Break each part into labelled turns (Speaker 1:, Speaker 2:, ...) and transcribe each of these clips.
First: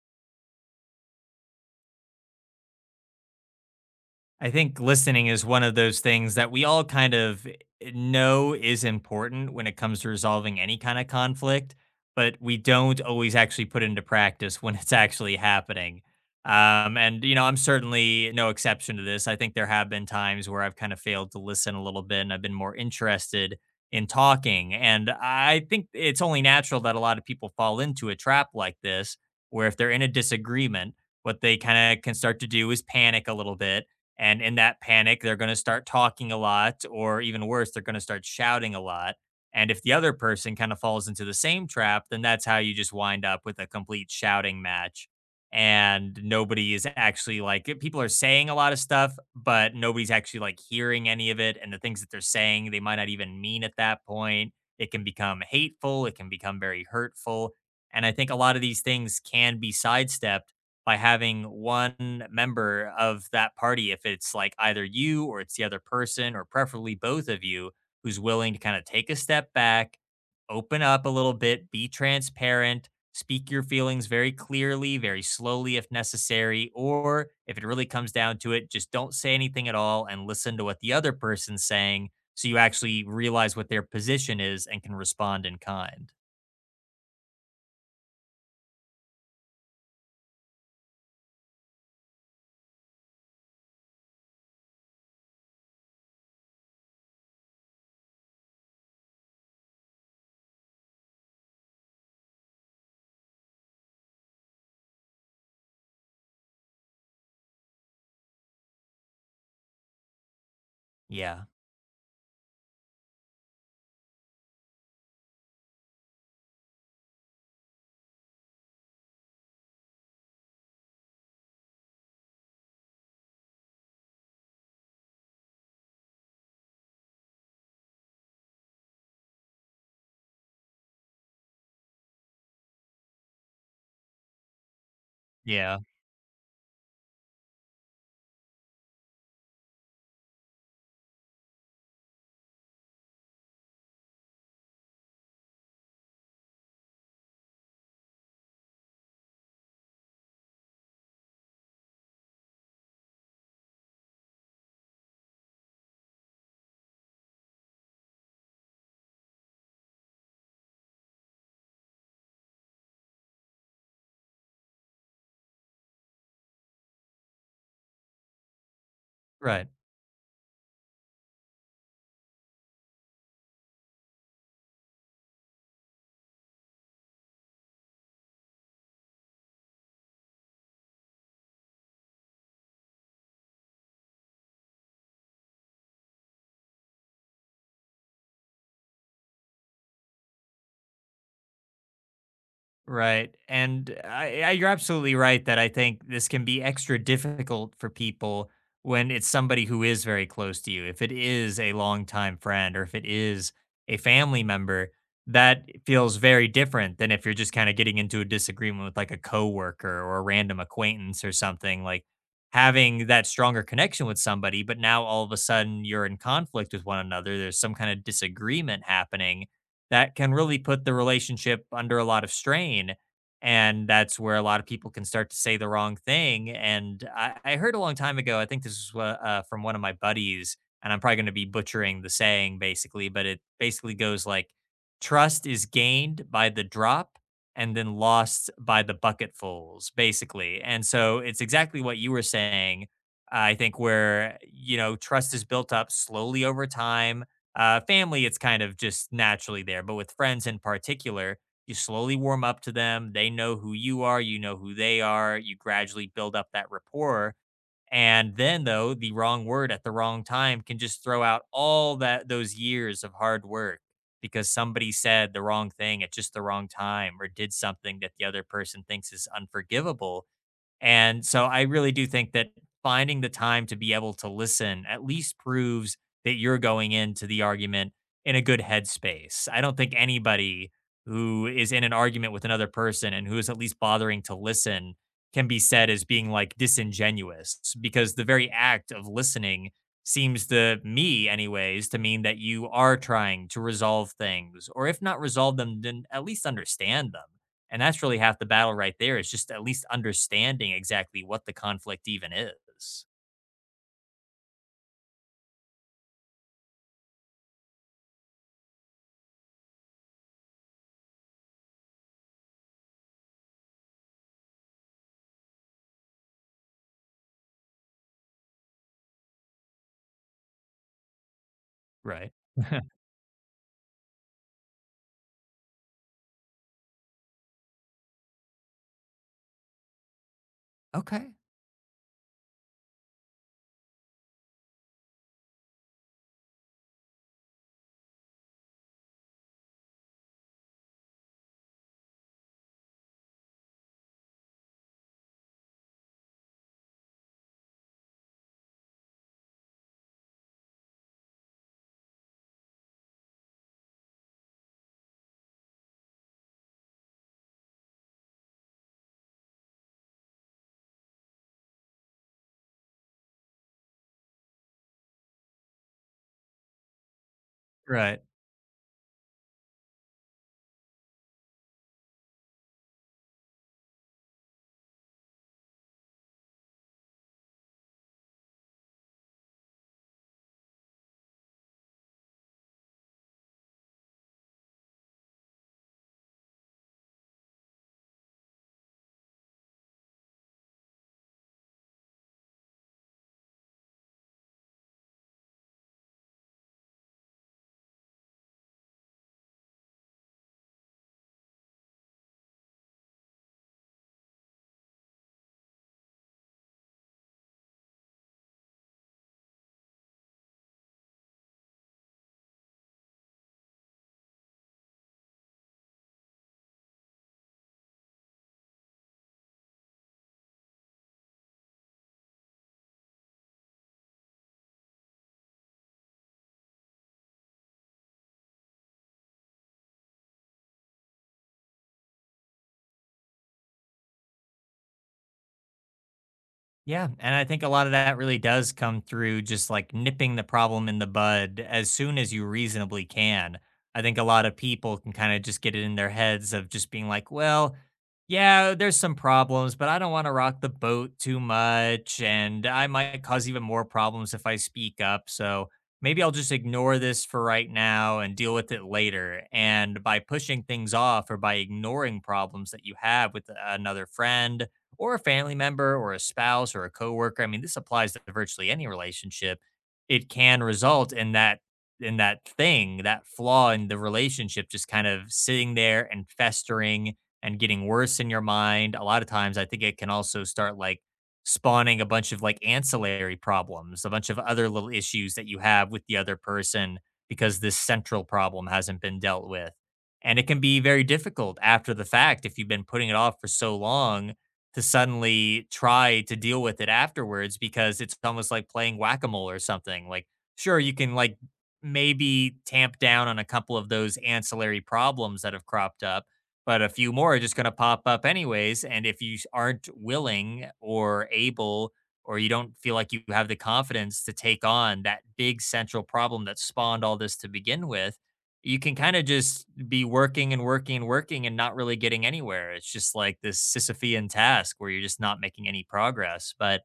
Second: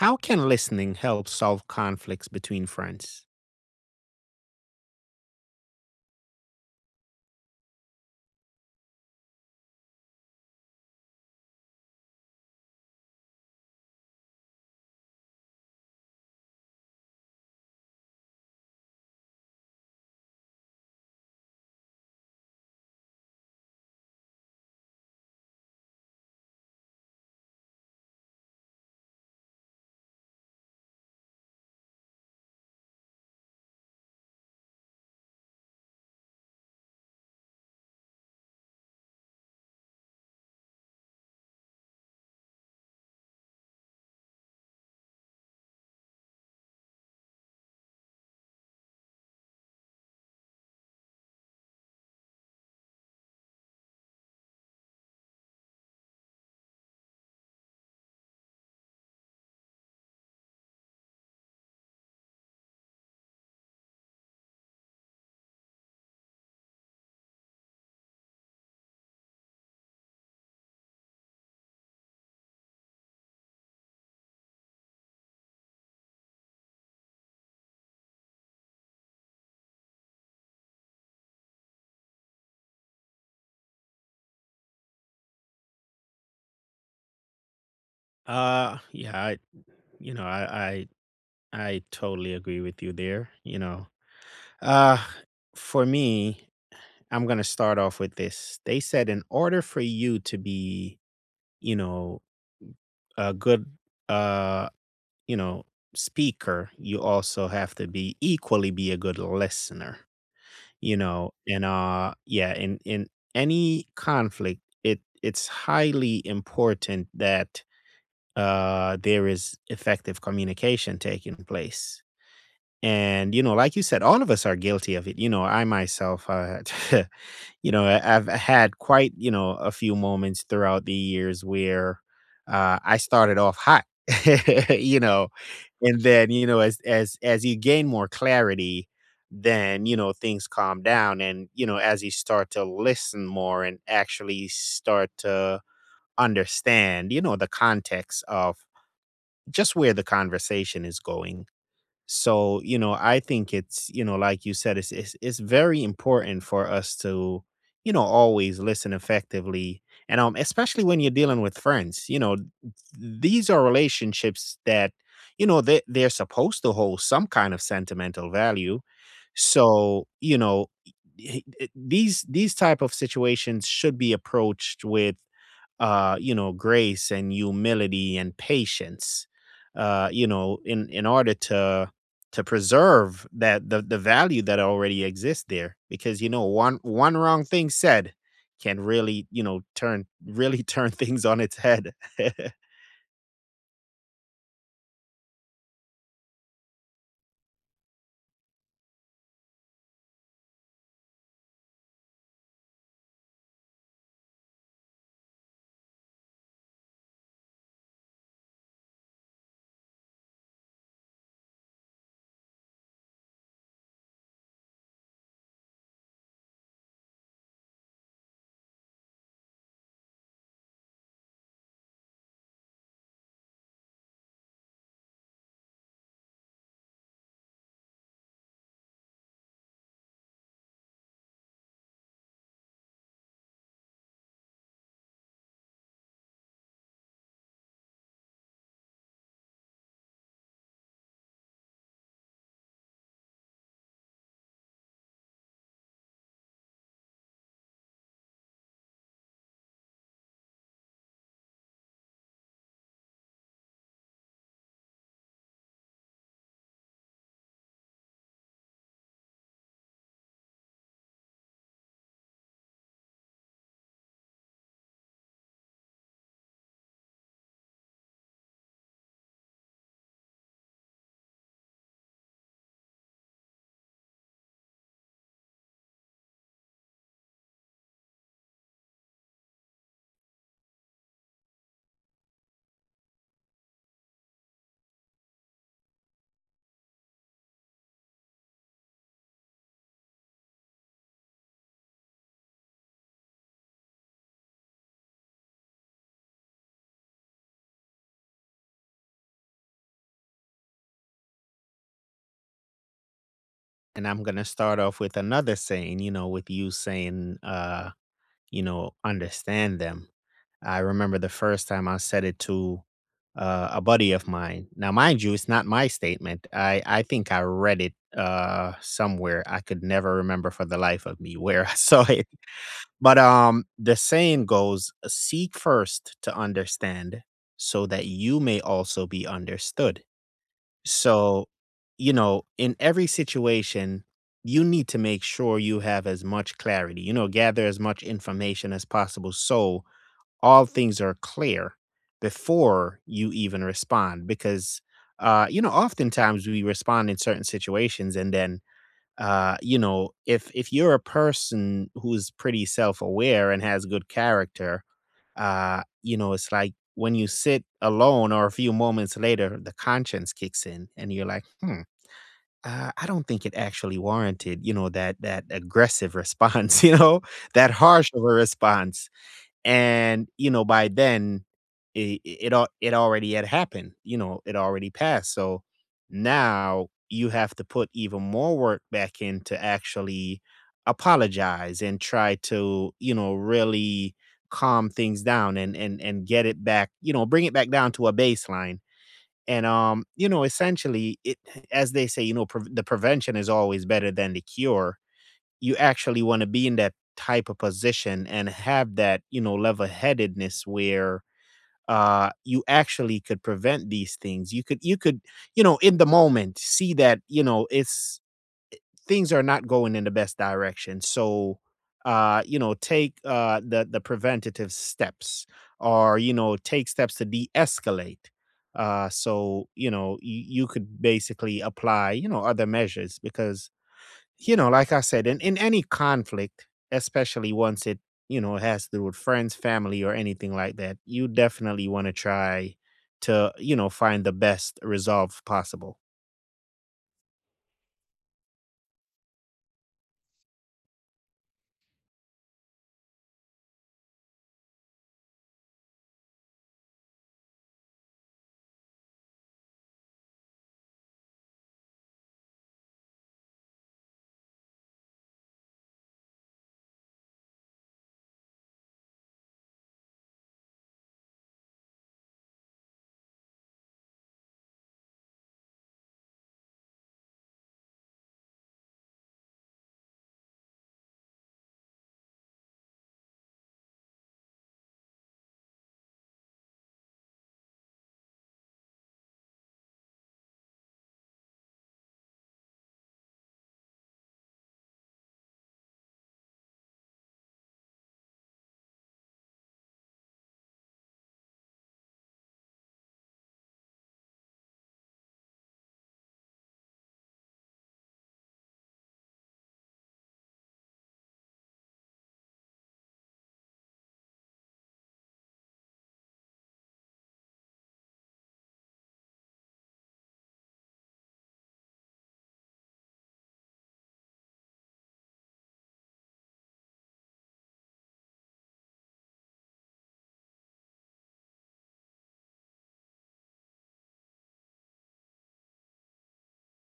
Speaker 1: How can listening help solve conflicts between friends?
Speaker 2: I think listening is one of those things that we all kind of know is important when it comes to resolving any kind of conflict, but we don't always actually put into practice when it's actually happening. And, I'm certainly no exception to this. I think there have been times where I've kind of failed to listen a little bit and I've been more interested in talking. And I think it's only natural that a lot of people fall into a trap like this, where if they're in a disagreement, what they kind of can start to do is panic a little bit, and in that panic, they're going to start talking a lot, or even worse, they're going to start shouting a lot. And if the other person kind of falls into the same trap, then that's how you just wind up with a complete shouting match. And nobody is actually like, people are saying a lot of stuff, but nobody's actually like hearing any of it. And the things that they're saying, they might not even mean at that point. It can become hateful, it can become very hurtful. And I think a lot of these things can be sidestepped by having one member of that party, if it's like either you or it's the other person, or preferably both of you, who's willing to kind of take a step back, open up a little bit, be transparent, speak your feelings very clearly, very slowly if necessary, or if it really comes down to it, just don't say anything at all and listen to what the other person's saying so you actually realize what their position is and can respond in kind.
Speaker 1: Yeah, I, you know, I totally agree with you there. Uh, for me, I'm gonna start off with this. They said in order for you to be, you know, a good, uh, you know, speaker, you also have to be equally be a good listener. You know,
Speaker 2: Yeah.
Speaker 1: and yeah, in any conflict, it's highly important that there is effective communication taking place. And, you know, like you said, all of us are guilty of it. You know, I myself, you know, I've had quite, you know, a few moments throughout the years where I started off hot, you know,
Speaker 2: Yeah.
Speaker 1: and then, you know, as you gain more clarity, then, you know, things calm down. And, you know, as you start to listen more and actually start to understand, you know, the context of just where the conversation is going. So, you know, I think it's, you know, like you said, it's very important for us to, you know, always listen effectively. And especially when you're dealing with friends, you know, these are relationships that, you know, they're supposed to hold some kind of sentimental value.
Speaker 2: Right.
Speaker 1: So, you know, these type of situations should be approached with you know, grace and humility and patience, in order to preserve that the value that already exists there, because you know, one wrong thing said can really, you know, turn really turn things on its head.
Speaker 2: Right. And you're absolutely right that I think this can be extra difficult for people when it's somebody who is very close to you. If it is a longtime friend or if it is a family member, that feels very different than if you're just kind of getting into a disagreement with like a coworker or a random acquaintance, or something like having that stronger connection with somebody, but now all of a sudden you're in conflict with one another. There's some kind of disagreement happening that can really put the relationship under a lot of strain. And that's where a lot of people can start to say the wrong thing. And I heard a long time ago, I think this was from one of my buddies, and I'm probably going to be butchering the saying basically, but it basically goes like, trust is gained by the drop and then lost by the bucketfuls, basically. And so it's exactly what you were saying. I think where, you know, trust is built up slowly over time. Family, it's kind of just naturally there, but with friends in particular, you slowly warm up to them. They know who you are, you know who they are. You gradually build up that rapport. And then, though, the wrong word at the wrong time can just throw out all that, those years of hard work, because somebody said the wrong thing at just the wrong time or did something that the other person thinks is unforgivable. And so I really do think that finding the time to be able to listen at least proves that you're going into the argument in a good headspace. I don't think anybody who is in an argument with another person and who is at least bothering to listen can be said as being like disingenuous, because the very act of listening seems to me, anyways, to mean that you are trying to resolve things, or if not resolve them, then at least understand them. And that's really half the battle right there, is just at least understanding exactly what the conflict even is,
Speaker 1: And I'm gonna start off with another saying, you know, with you saying, understand them. I remember the first time I said it to, a buddy of mine. Now, mind you, it's not my statement. I think I read it, somewhere. I could never remember for the life of me where I saw it.
Speaker 2: right?
Speaker 1: But, the saying goes, "Seek first to understand so that you may also be understood."
Speaker 2: Okay.
Speaker 1: So, you know, in every situation, you need to make sure you have as much clarity, you know, gather as much information as possible so all things are clear before you even respond because oftentimes we respond in certain situations and then if you're a person who's pretty self-aware and has good character, you know, it's like when you sit alone or a few moments later the conscience kicks in and you're like I don't think it actually warranted, you know, that aggressive response, you know, that harsh of
Speaker 2: Right.
Speaker 1: a response. And, you know, by then, it already had happened, you know, it already passed, so now you have to put even more work back in to actually apologize and try to, you know, really calm things down and get it back, you know, bring it back down to a baseline. And, you know, essentially, it as they say, you know, "Prev the prevention is always better than the cure." You actually want to be in that type of position and have that, you know, level-headedness where you actually could prevent these things. You know, in the moment see that you know it's things are not going in the best direction, so you know take the preventative steps or you know take steps to de-escalate. So you know you could basically apply, you know, other measures because you know, like I said, in any conflict, especially once it, you know, has to do with friends, family, or anything like that, you definitely want to try to, you know, find the best resolve possible.
Speaker 2: Yeah, and I think a lot of that really does come through just like nipping the problem in the bud as soon as you reasonably can. I think a lot of people can kind of just get it in their heads of just being like, well, yeah, there's some problems, but I don't want to rock the boat too much. And I might cause even more problems if I speak up. So maybe I'll just ignore this for right now and deal with it later. And by pushing things off or by ignoring problems that you have with another friend, or a family member or a spouse or a coworker. I mean, this applies to virtually any relationship. It can result in that, in that thing, that flaw in the relationship just kind of sitting there and festering and getting worse in your mind. A lot of times I think it can also start like spawning a bunch of like ancillary problems, a bunch of other little issues that you have with the other person because this central problem hasn't been dealt with. And it can be very difficult after the fact, if you've been putting it off for so long, to suddenly try to deal with it afterwards, because it's almost like playing whack-a-mole or something. Like, sure, you can like maybe tamp down on a couple of those ancillary problems that have cropped up, but a few more are just going to pop up anyways. And if you aren't willing or able, or you don't feel like you have the confidence to take on that big central problem that spawned all this to begin with, you can kind of just be working and working and working and not really getting anywhere. It's just like this Sisyphean task where you're just not making any progress. But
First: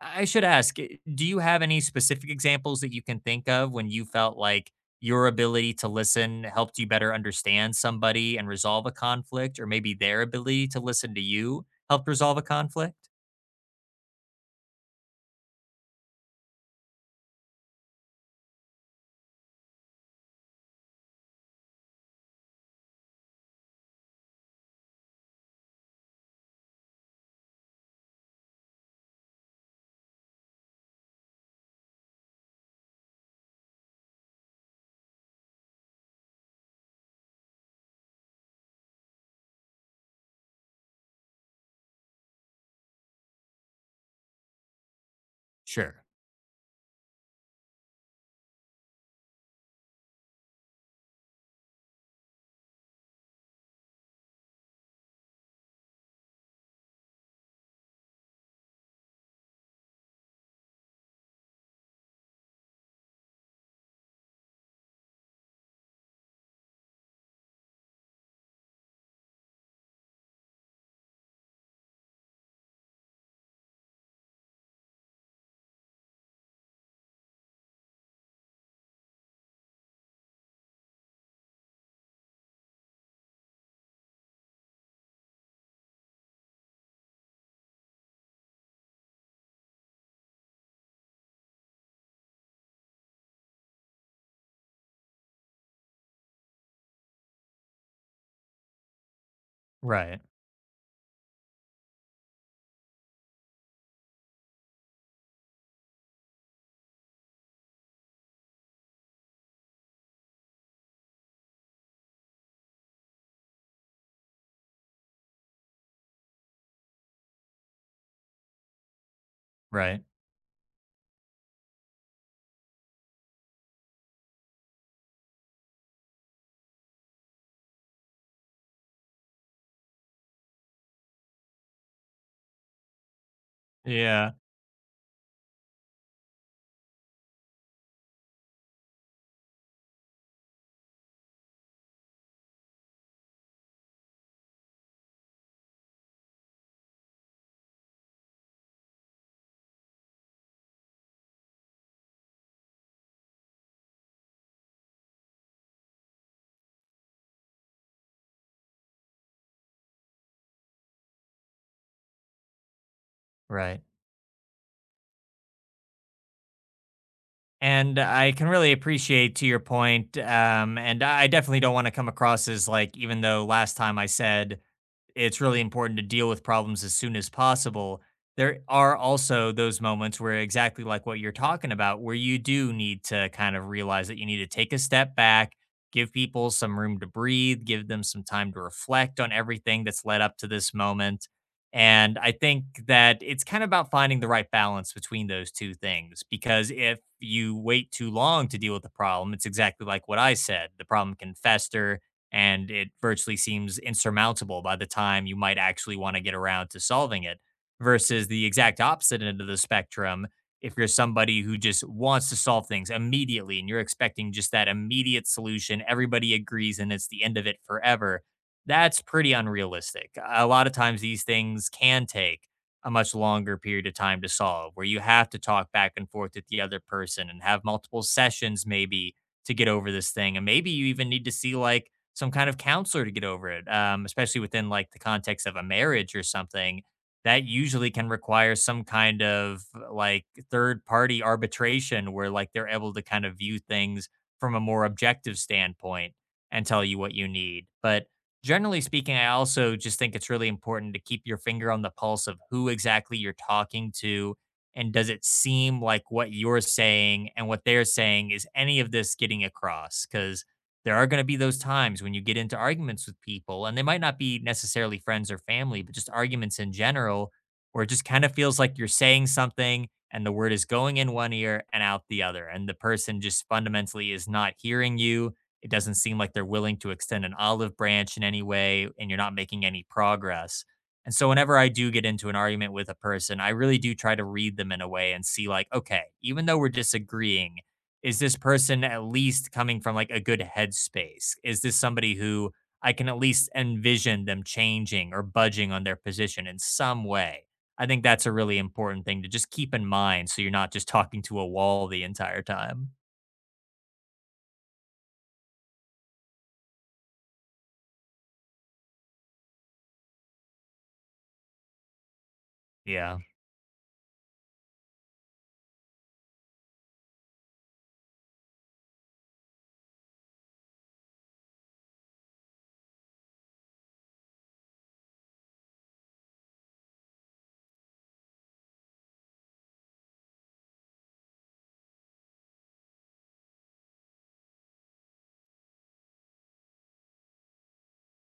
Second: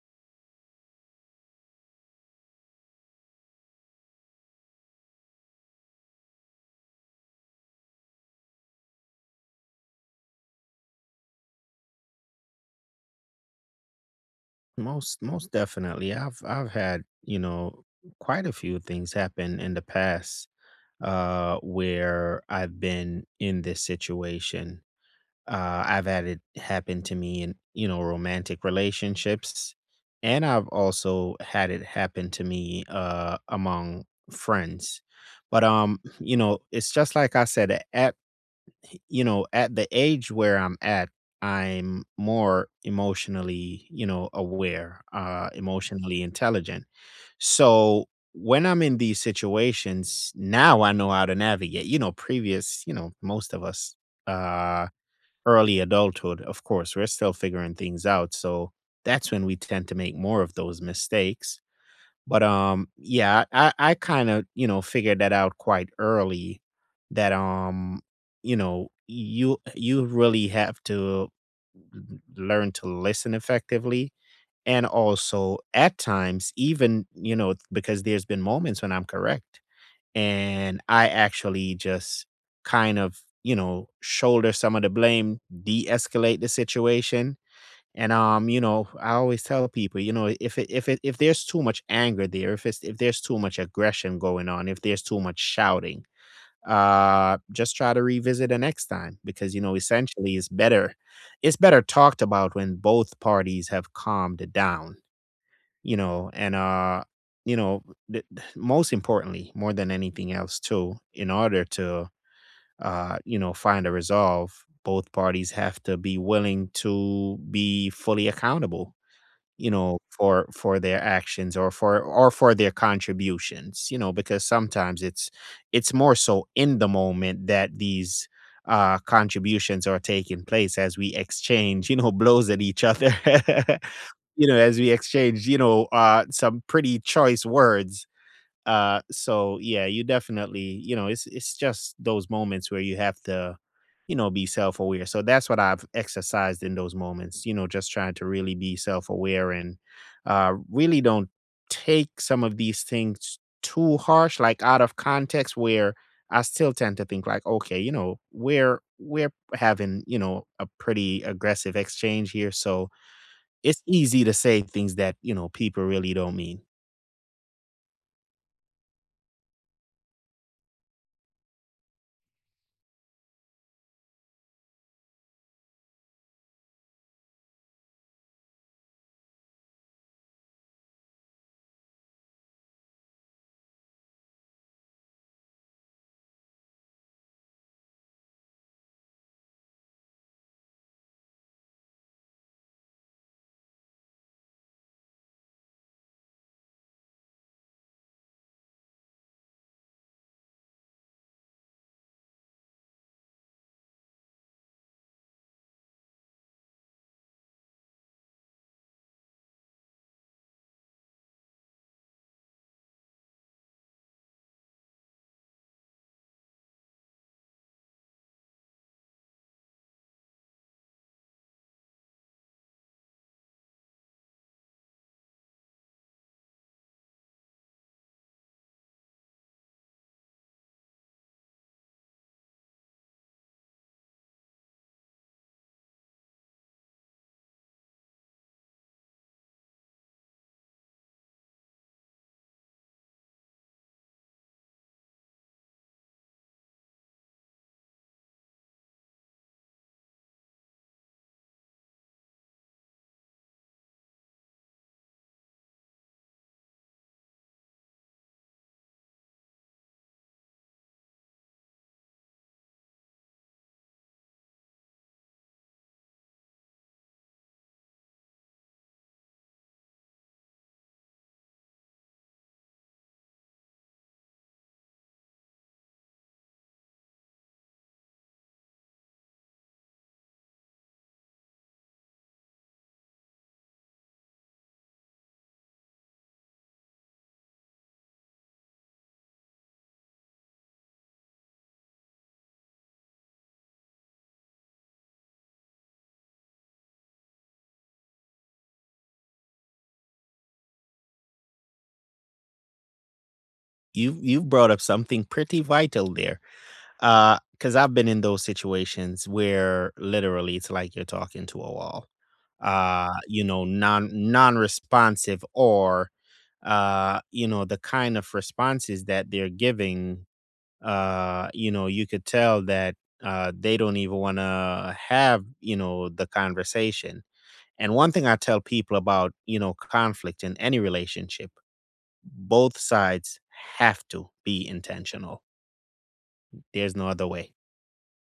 Speaker 2: I should ask, do you have any specific examples that you can think of when you felt like your ability to listen helped you better understand somebody and resolve a conflict, or maybe their ability to listen to you helped resolve a conflict?
Speaker 1: Most definitely. I've had, you know, quite a few things happen in the past where I've been in this situation. I've had it happen to me in, you know, romantic relationships, and I've also had it happen to me among friends. But you know, it's just like I said, at you know, at the age where I'm at, I'm more emotionally, you know, aware,
Speaker 2: Sure.
Speaker 1: emotionally intelligent. So when I'm in these situations, now I know how to navigate. You know, previous, you know, most of us. Uh Early adulthood, of course, we're still figuring things out. So that's when we tend to make more of those mistakes. But yeah, I kind of, you know, figured that out quite early that you know, you really have to learn to listen effectively and also at times even, you know, because there's been moments when I'm correct and I actually just kind of, you know, shoulder some of the blame, de-escalate the situation. And you know, I always tell people, you know, if there's too much anger there, if there's too much aggression going on, if there's too much shouting, just try to revisit the next time because you know,
Speaker 2: Right.
Speaker 1: essentially, it's better talked about when both parties have calmed down, you know. And uh you know most importantly, more than anything else too, in order to you know find a resolve, both parties have to be willing to be fully accountable, you know,
Speaker 2: Right.
Speaker 1: for their actions or for their contributions, you know, because sometimes it's more so in the moment that these contributions are taking place as we exchange you know blows at each other.
Speaker 2: Yeah.
Speaker 1: You know, as we exchange, you know, some pretty choice words. So yeah, you definitely, you know, it's just those moments where you have to, you know, be self aware. So that's what I've exercised in those moments. You know, just trying to really be self aware and really don't take some of these things too harsh, like out of context, where I still tend to think like, okay, you know, we're having you know a pretty aggressive exchange here, so
Speaker 2: Right.
Speaker 1: it's easy to say things that, you know, people really don't mean.
Speaker 2: And I can really appreciate to your point, and I definitely don't want to come across as like, even though last time I said it's really important to deal with problems as soon as possible. There are also those moments where, exactly like what you're talking about, where you do need to kind of realize that you need to take a step back, give people some room to breathe, give them some time to reflect on everything that's led up to this moment. And I think that it's kind of about finding the right balance between those two things. Because if you wait too long to deal with the problem, it's exactly like what I said, the problem can fester, and it virtually seems insurmountable by the time you might actually want to get around to solving it. Versus the exact opposite end of the spectrum, if you're somebody who just wants to solve things immediately and you're expecting just that immediate solution, everybody agrees and it's the end of it forever, that's pretty unrealistic. A lot of times these things can take a much longer period of time to solve, where you have to talk back and forth with the other person and have multiple sessions maybe to get over this thing. And maybe you even need to see like some kind of counselor to get over it, especially within like the context of a marriage or something. That usually can require some kind of like third party arbitration, where like they're able to kind of view things from a more objective standpoint and tell you what you need. But generally speaking, I also just think it's really important to keep your finger on the pulse of who exactly you're talking to. And does it seem like what you're saying and what they're saying, is any of this getting across? Because there are going to be those times when you get into arguments with people, and they might not be necessarily friends or family, but just arguments in general, where it just kind of feels like you're saying something and the word is going in one ear and out the other. And the person just fundamentally is not hearing you. It doesn't seem like they're willing to extend an olive branch in any way, and you're not making any progress. And so, whenever I do get into an argument with a person, I really do try to read them in a way and see, like, okay, even though we're disagreeing, is this person at least coming from like a good headspace? Is this somebody who I can at least envision them changing or budging on their position in some way? I think that's a really important thing to just keep in mind, so you're not just talking to a wall the entire time.
Speaker 1: You've brought up something pretty vital there, because 'cause I've been in those situations where literally it's like you're talking to a wall.
Speaker 2: Yeah.
Speaker 1: You know, non-responsive, or you know, the kind of responses that they're giving, you know, you could tell that, they don't even wanna have, you know, the conversation. And one thing I tell people about, you know, conflict in any relationship: both sides have to be intentional. There's no other way.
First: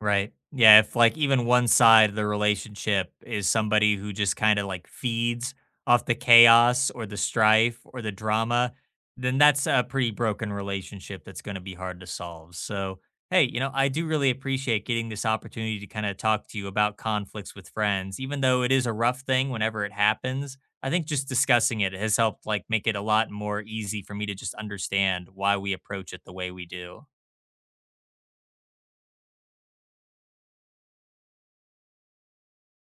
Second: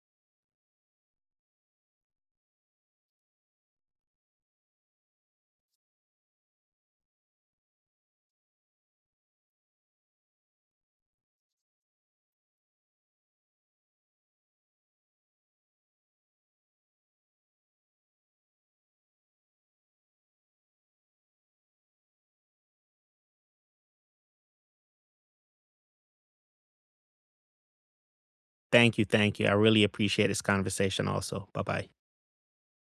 Speaker 2: Right. Yeah. If like even one side of the relationship is somebody who just kind of like feeds off the chaos or the strife or the drama, then that's a pretty broken relationship that's going to be hard to solve. So, hey, you know, I do really appreciate getting this opportunity to kind of talk to you about conflicts with friends, even though it is a rough thing whenever it happens. I think just discussing it has helped like make it a lot more easy for me to just understand why we approach it the way we do.
Speaker 1: Thank you. Thank you. I really appreciate this conversation also. Bye bye.